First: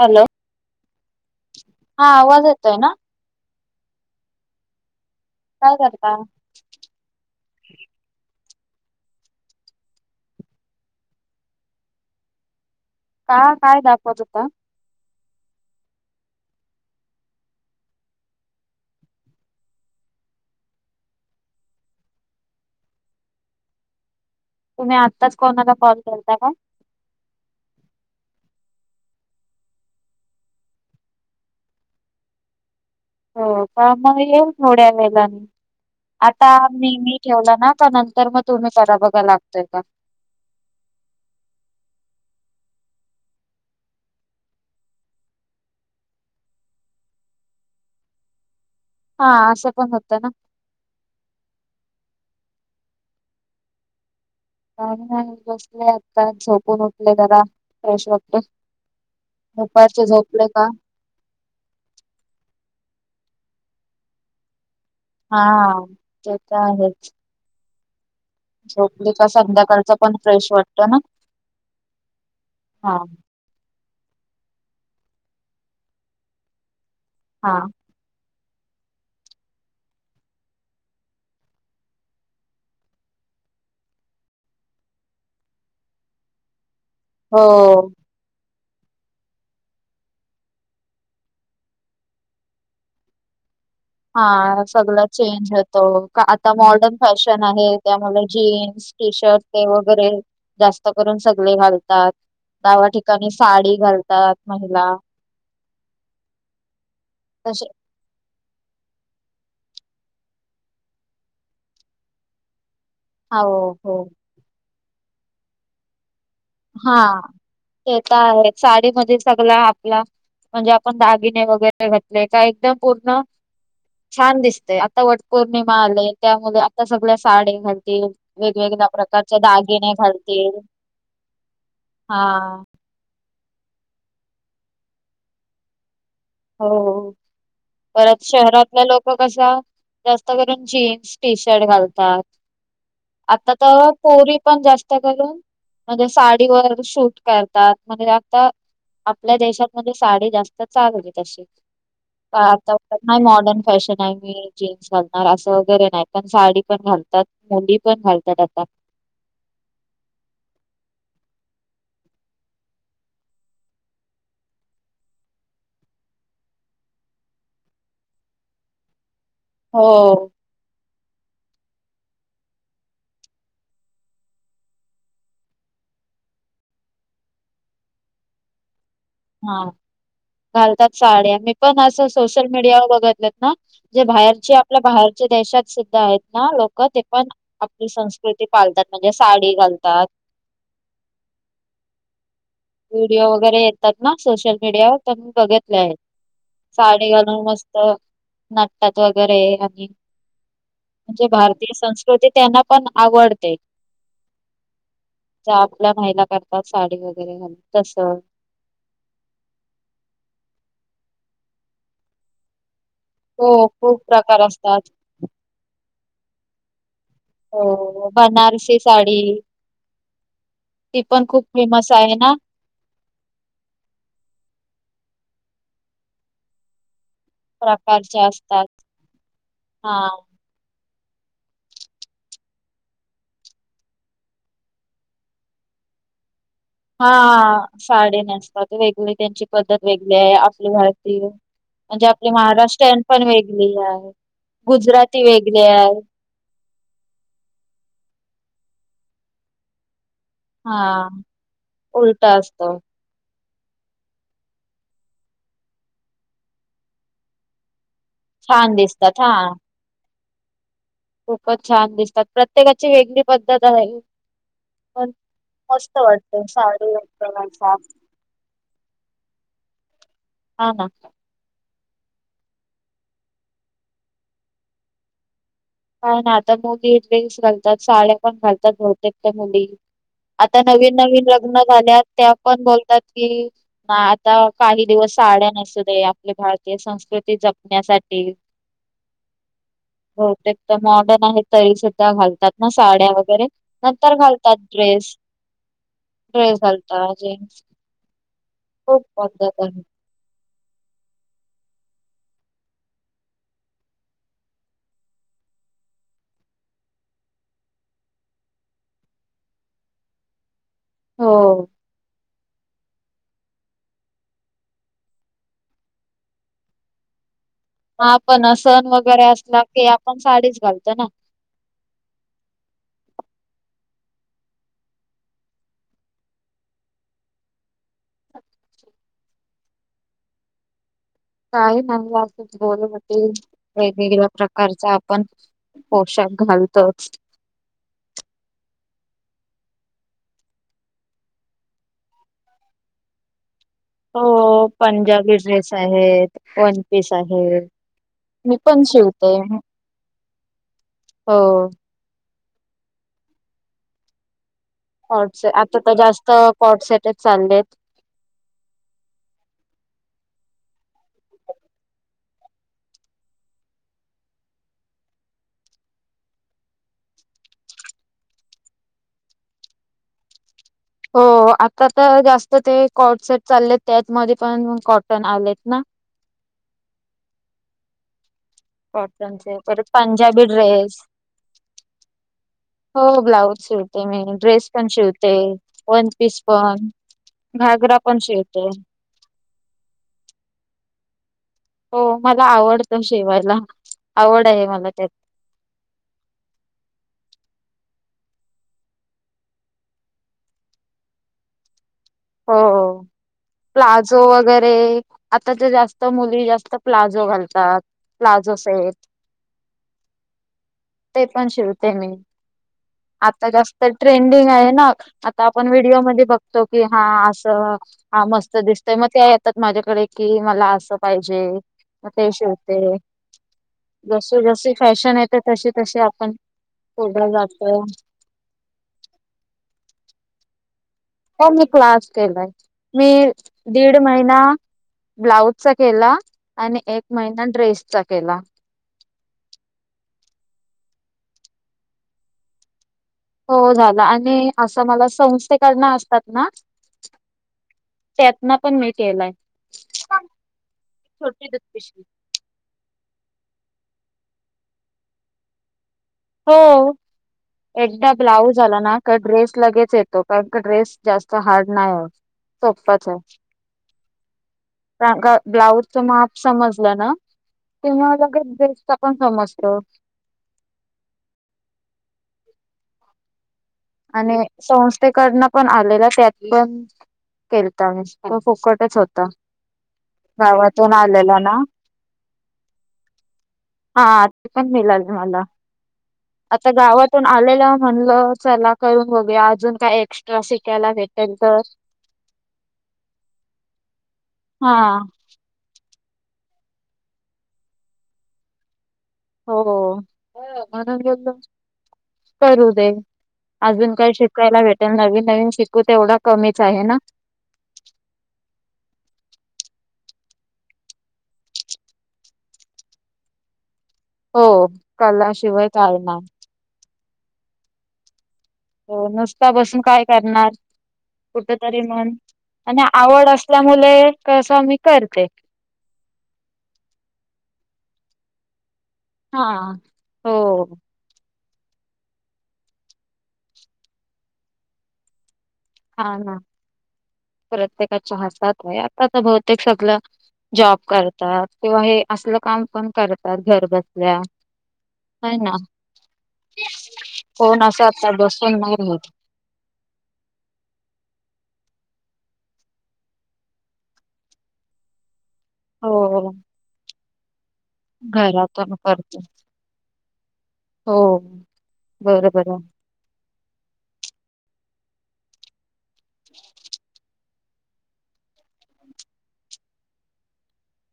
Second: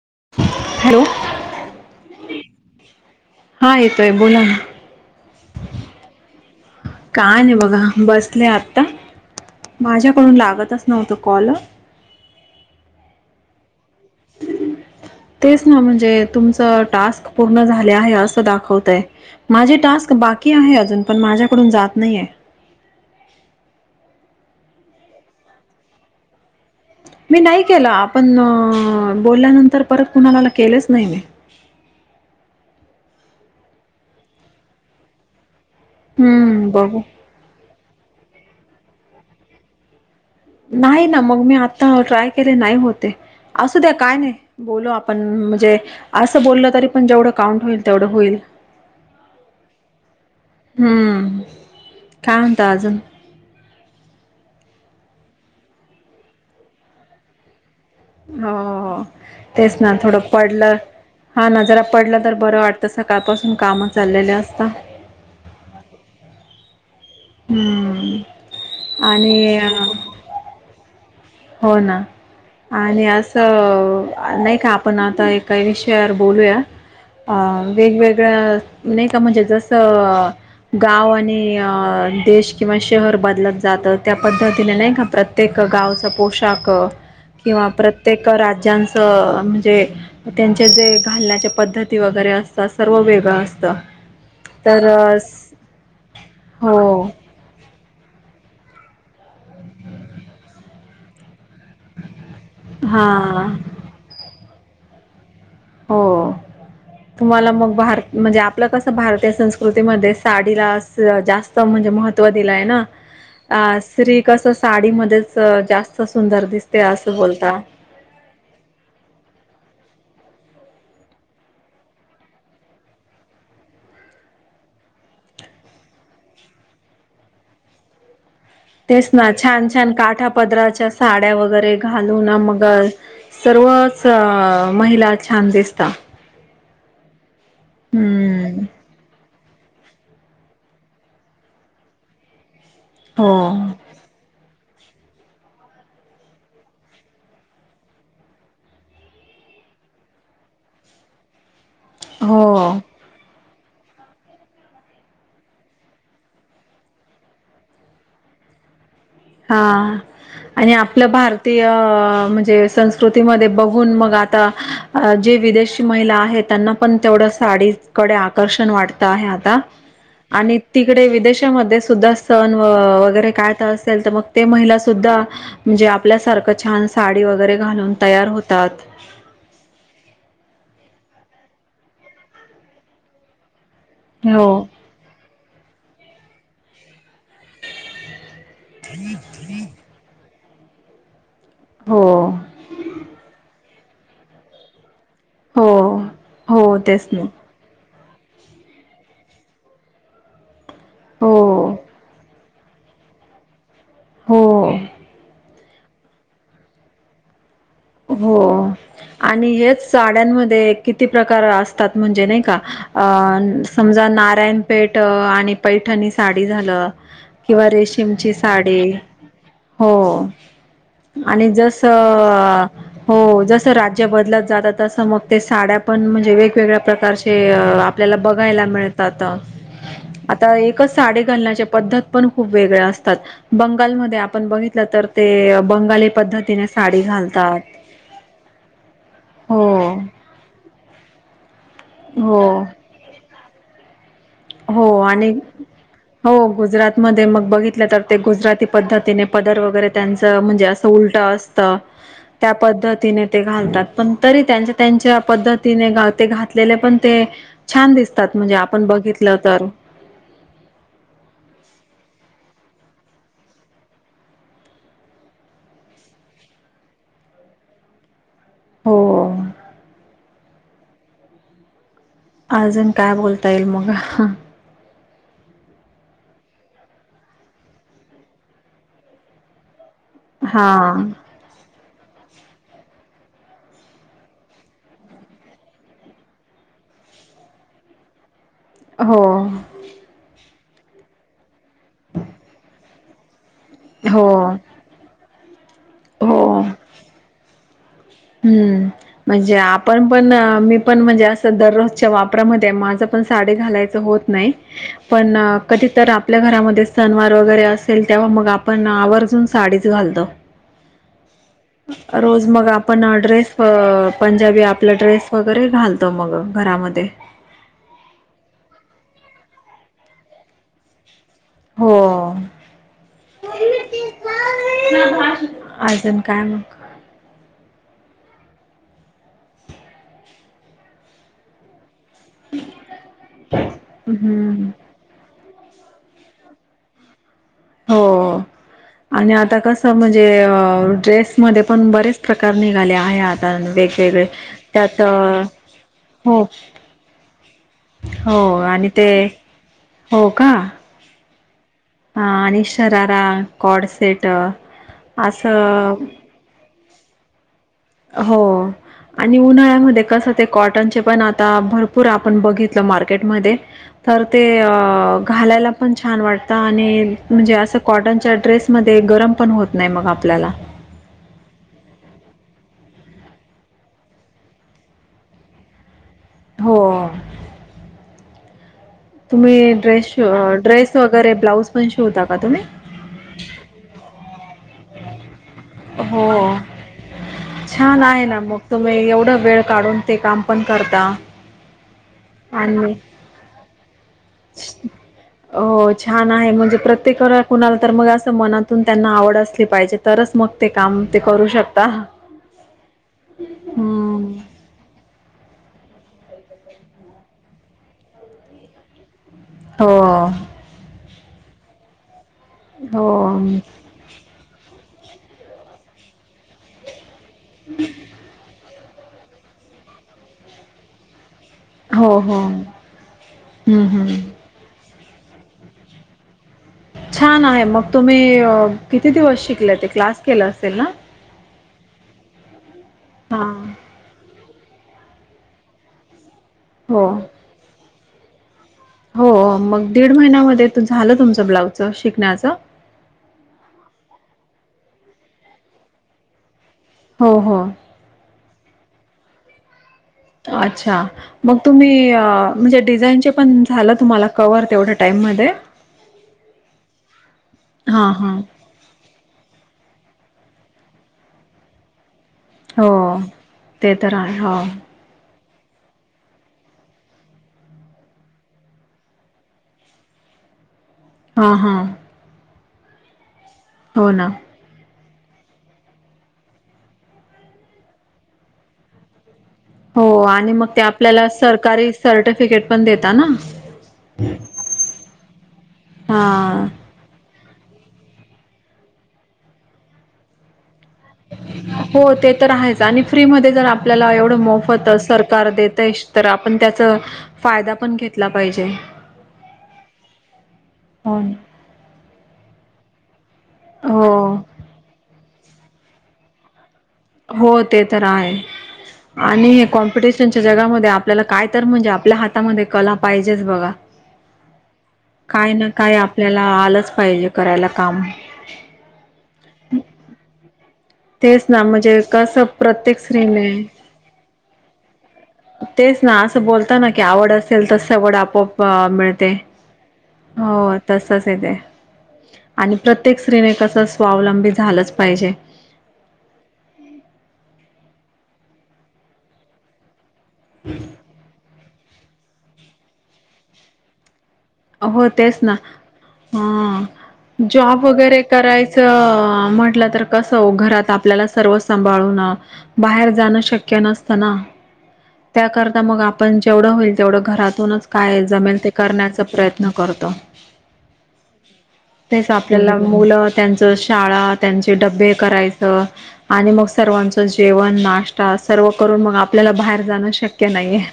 Hello hello हा आवाज येत आहे ना हा येतोय बोला ना काय करता काय नाही बघा बसले आत्ता माझ्याकडून लागतच नव्हत कॉल का काय दाखवत होता तेच ना म्हणजे तुमचं टास्क पूर्ण झाले आहे असं दाखवतय माझे टास्क बाकी आहे अजून पण माझ्याकडून जात नाहीय तुम्ही आत्ताच कोणाला कॉल करता का मी नाही केलं आपण बोलल्यानंतर परत कुणाला केलेच नाही मी हो का मग येईल थोड्या वेळाने आता हम्म, बघू मेहमी ठेवला ना का नंतर मग तुम्ही करा बघा लागतोय का नाही ना मग मी आता ट्राय केले नाही होते असू द्या काय नाही बोलो आपण म्हणजे असं बोललं तरी पण जेवढं काउंट होईल तेवढं होईल हा आशेपण होतेे ना हम् काय होत अजून नाही नाही बसले आता झोपून उठले जरा फ्रेश वाटते हो तेच ना दुपारचे थोडं झोपले का पडलं हा न जरा पडला तर बरं वाटतं सकाळपासून काम चाललेले असतात हा ते तर आहेच हम्म झोपली का आणि संध्याकाळच पण फ्रेश वाटत ना हो ना हा आणि अस तर नाही का आपण आता एकाही विषयावर बोलूया अ हा वेगवेगळ्या नाही का म्हणजे जसं गाव आणि देश किंवा शहर बदलत जातं त्या पद्धतीने नाही का प्रत्यक- प्रत्येक गावच पोशाख किंवा हो प्रत्येक राज्यांचं म्हणजे. त्यांचे जे घालण्याच्या पद्धती वगैरे असतात सर्व वेगळं असतं. हा तर सगळ चेंज होतो आता हो मॉर्डर्न फॅशन- आहे त्यामुळे जीन्स टी शर्ट ते वगैरे जास्त करून सगळे घाल दव्या ठिकाणी हां साडी घालतात महिला हो तुम्हाला तसे मग बार म्हणजे आपलं कसं भारतीय संस्कृतीमध्ये साडीला जास्त म्हणजे महत्त्व दिलंय ना हो अ हो स्त्री कस साडीमध्येच जास्त सुंदर दिस हा ते तर आहे साडी म सगळ आपला म्हणजे आपण दागिने वगैरे घातले का एकदम पूर्ण छान दिसतेय आता वट पौर्णिमा आलेय त्यामुळे आता सगळ्या साडी घालतील. वेगवेगळ्या तेच ना प्रकारच्या छान दागिने छान काठा घालतील. पदराच्या साड्या वगैरे घालू हा ना मग. सर्वच महिला छान दिसतात. हो परत हम्म शहरातल्या लोक कश- जास्त करून जीन्स टी शर्ट घालतात हो आता तर पोरी पण जास्त. घलून म्हणजे साडीवर शूट करतात म्हणजे आता आपल्या देशातमध्ये साडी जास्त चालली तशी आता हो. नाही मॉडर्न फॅशन आहे मी जीन्स घालणार असं वगैरे नाही पण साडी पण घालतात मुली पण घालतात आता हा आणि आपलं भारतीय म्हणजे संस्कृतीमध्ये बघून मग आता अ जे विदेशी महिला आहेत त्यांना पण तेवढ्या साडीकडे आकर्षण वाढते आता हो. आणि तिकडे विदेशामध्ये सुद्धा सण व वगैरे काय. असल तर मग ते महिला सुद्धा. म्हणजे आपल्यासारखं छान साडी वगैरे घालून तयार होतात. हा घालतात साड्या मी पण असं सोशल मीडियावर बघितलेत ना जे हो बाहेरचे आपल्या बाहेरचे देशात सुद्धा आहेत ना लोक ते पण आपली संस्कृती पालतात म्हणजे साडी घालतात. हो. व्हिडिओ वगैरे येतात ना सोशल मीडियावर तर मी हो बघितले आहेत हो तेच साडी ना घालून मस्त. नाटत वगैरे आणि म्हणे हो भारतीय संस्कृती त्यांना पण आवडते. हो. ज आपल्या व्हायला करतात साडी वगैरे घ हो आणि हेच साड्यांमध्ये किती प्रकार असतात म्हणजे नाही का हो अ खूप समजा प्रकार नारायण असतात पेठ आणि पैठणी साडी झालं. किंवा हो रेशीमची बनारसी साडी हो. ती पण खूप आणि जस. फेमस आहे ना हो जसं राज्य बदलत जात तसं मग ते साड्या पण म्हणजे वेगवेगळ्या प्रकारच्या आपल्याला प्रकारच्या बघायला असतात मिळतात. हा तर एकच साडी घालण्याच्या पद्धत पण खूप वेगळ्या असतात. बंगालमध्ये आपण बघितलं तर ते बंगाली पद्धतीने साडी घालतात. साडे नेसतात वेगवेग त्यांची हो पद्धत वेगळी आहे आपले भारतीय. म्हणजे आपली हो महाराष्ट्रन पण वेगळी आहे. हो गुजराती आणि. वेगळी आहे हो गुजरात मध्ये मग बघितलं तर ते गुजराती पद्धतीने पदर वगैरे. त्यांच म्हणजे अस हा उलट असत उलट त्या असत पद्धतीने. ते घालतात पण तरी त्यांच्या त्यांच्या पद्धतीने ते घातलेले पण ते. छान दिसतात म्हणजे छान आपण बघित. दिसतात हा खूपच छान दिसतात प्रत्येकाची वेगळी पद्धत आहे पण मस्त वाटत साडी वला हो हा अजून काय बोलता येईल मगा प ना आता मुली ड्रेस घालतात साड्या पण घालतात बहुतेक त्या मुली आता हा नवीन नवीन लग्न झाल्यात त्या पण बोलतात कि ना आता काही दिवस साड्या नसू दे आपली भारतीय संस्कृती जपण्यासाठी हो हो ते तर मॉडर्न आहे तरी सुद्धा घालतात ना साड्या वगैरे नंतर हो घालतात ड्रेस ड्रेस हो घालतात जेन्स हम्म म्हणजे आपण पण पण मी पण म्हणजे असं दररोजच्या वापरामध्ये माझ पण साडी घालायचं होत नाही पण कधी तर आपल्या घरामध्ये सनवार वगैरे असेल तेव्हा मग आपण आवर्जून साडीच घालतो हो रोज मग आप आपण ड्रेस पंजाबी आपला ड्रेस वगैरे घालतो मग घरामध्ये आपण सण वगैरे असला की आपण साडीच घालतो ना. हो. अजून काय मग. [inaudible] काही म असंच बोल होते वेगवेगळ्या हम्म प्रकारचा पण पोशाख घालतोच. हो आणि आता कसं म्हणजे अ ड्रेस मध्ये पण बरेच प्रकार निघाले आहे आता वेग हो पंजाबी ड्रेस आहेत हो वन पीस आहे हो मी पण आणि ते शिवतेय हो का हो हा आणि शरारा कॉडसेट पॉट स आता तर जास्त पॉट सेटच चालले आहेत हो आणि उन्हाळ्यामध्ये कसं ते कॉटनचे पण आता भरपूर आपण बघितलं मार्केटमध्ये तर ते घालायला पण छान वाटतं आणि म्हणजे असं कॉटनच्या ड्रेसमध्ये गरम पण होत नाही मग आपल्याला हो आता तर जास्त ते कॉट सेट चालले आहेत त्यातमध्ये पण कॉटन आलेत ना हो क तुम्ही ड्रेस श ड्रेस वगैरे ब्लाऊज पण शिवता का तुम्ही हो ब्लाऊज शिवते मी ड्रेस पण शिवते वन हो पीस पण घागरा छान पण आहे ना मग शिवते तुम्ही एवढं वेळ काढून ते काम पण करत हो मला आवडतं शेवायला आवड आहे मला त्यात हो छान आहे म्हणजे प्रत्येक व कुणाला तर मग असं मनातून त्यांना आवड असली पाहिजे तरच मग ते काम ते करू शकता हो प्लाझो हम्म वगैरे आताच्या जास्त मुली जास्त प्लाजो घालतात प्लाझोस आहेतेत हो ते पण शिवते मी हो आता जास्त तर ट्रेंडिंग आहे ना आ आपण व्हिडिओमध्ये बघतो की हा अस हा मस्त दिसतय मग त्या येतात माझ्याकडे कि मला असं पाहिजे. मग हो ते हो हम्म शिवते हम्म जस जशी फॅशन येत तशी तशी आपण पुढे छान आहे जातो मग तुम्ही किती दिवस शिकले ते क्लास केला असेल ना? हो मी क्लास केलाय मी हा दीड दीड महिना ब्लाउजचा केला आणि एक हो महिना ड्रेसचा केला. हो मग दीड महिन्यामध्ये झालं तुमचं ब्लाउजच शिकण्याचं? हो झालं आणि असं मला संस्थेकडून असतात ना हो हो त्यातना पण मी केलाय अच्छा छोटी मग दूध तुम्ही पिशवी म्हणजे डिझाईनचे पण झालं तुम्हाला कव्हर तेवढ्या टाईममध्ये हो एकदा हां हां ब्लाउज झाला ना का ड्रेस लगेच येतो कारण का ड्रेस जास्त हार्ड नाही आहे हो सोप्पाच ते तर आहे हो ब्लाऊजच माप समजलं ना? तेव्हा लगच ड्रेसच पण समजतो. हा हा. हो ना आणि संस्थेकडन पण आलेला त्यात पण केलता मी फुकटच होता. हो आणि मग ते गावातून आपल्याला आलेला ना सरकारी सर्टिफिकेट पण देता ना? हा ते पण मिळाल मला. हा. पण आलेला म्हणलं चला करून बघूया अजून काय एक्स्ट्रा शिकायला भेट हो ते तर आहेच आणि फ्री मध्ये जर आपल्याला एवढं हा मोफत सर कार देतय, तर आपण त्याचा फायदा पण घेतला पाहिजे. हो हो. म्हणून हो बोललं- ना करू दे. अजून काय हो शिकायला भेट नवीन नवीन शिकू तेवढ कमीच आहे ना? हो ते तर आहे. आणि हे कॉम्पिटिशनच्या जगामध्ये आपल्याला काय तर म्हणजे आपल्या हातामध्ये कला पाहिजेच बघा. हो. कलाशिवाय काय नाय. हा आलंच पाहिजे करायला काम हो नुसता बसून काय करणार? तेच कुठ ना तरी म्हणजे मन कसं आणि प्रत्येक आवड स्त्रीने असल्यामुळे कसं मी करते. तेच ना असं बोलता ना की आवड असेल तस सवड आपोआप मिळ ते हा हो होय. तसच येते आणि प्रत्येक स्त्रीने कस स्वावलंबी झालंच पाहिजे. हा ना प्रत्येकाच्या हातात आहे. आता तर बहुतेक सगळ जॉब करतात किंवा हे असलं काम पण करतात घर बसल्या. होय तेच ना. हा कोण जॉब असं आता वगैरे बसून नाही राहत करायचं म्हटलं तर कसं वो घरात आपल्याला सर्व सांभाळून बाहेर जाणं शक्य नसतं ना. त्याकरता मग हो आपण जेवढं होईल तेवढं घरातूनच काय जमेल ते घरातून करण्याच करते प्रयत्न करतो हो तेच बरोबर आपल्याला आहे मुलं त्यांच शाळा, त्यांचे डबे करायचं आणि मग सर्वांचं जेवण, नाष्टा सर्व करून मग आपल्याला बाहेर जाणं शक्य नाही आहे.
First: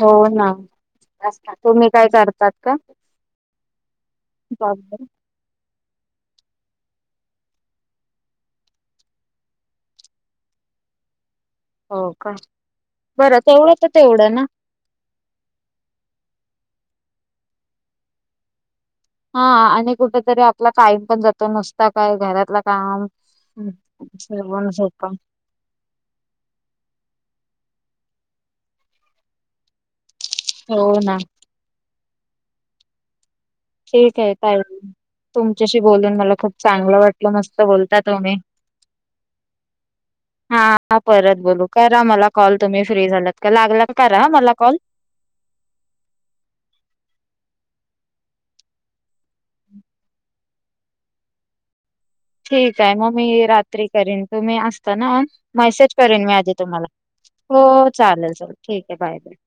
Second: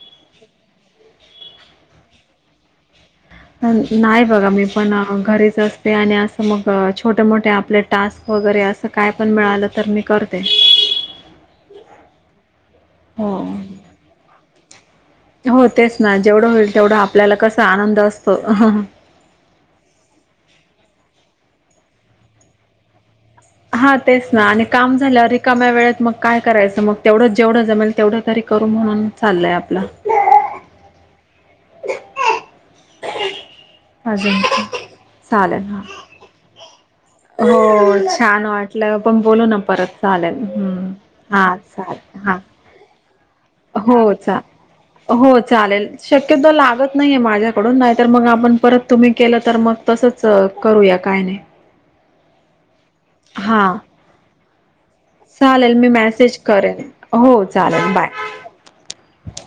हो ना तुम्ही काय करतात का? नाही बघा मी बापरे! पण घरीच अस ते आणि असं मग छोटे, मोठे आपले टास्क वगैरे असं काय पण मिळालं तर मी करते. हो का हो. बरं तेवढं तर तेवढं ना. हो तेच ना जेवढं होईल तेवढं आपल्याला कसा आनंद असतो. अहं. हा आणि कुठेतरी आपला टायम पण जातो नुसता काय घरातलं काम हं, हा तेच ना आणि जेवण, काम झोपा. झाल्यावर रिकाम्या वेळेत मग काय करायचं, मग तेवढं जेवढं जमेल तेवढं तरी करू म्हणून चालय आपलं हो ना. ठीक आहे अजून ताई. चालेल तुमच्याशी हा. बोलून मला खूप चांगलं वाट मस्त हो बोलता तुम्ही. छान वाटलं पण बोलू ना परत चालेल हम्म. हा परत हा बोलू. करा चालेल मला हा कॉल तुम्ही फ्री झालात का लागल का हो करा चा मला कॉल? हो चालेल. शक्यतो लागत नाहीये माझ्याकडून नाहीतर मग आपण परत तुम्ही केलं तर मग तसंच करूया काय नाही. ठीक आहे मग मी हा. रात्री करीन तुम्ही अस ना मेसेज करेन मी आधी तुम्हाला. हो चालेल चालेल ठीक आहे बाय बाय.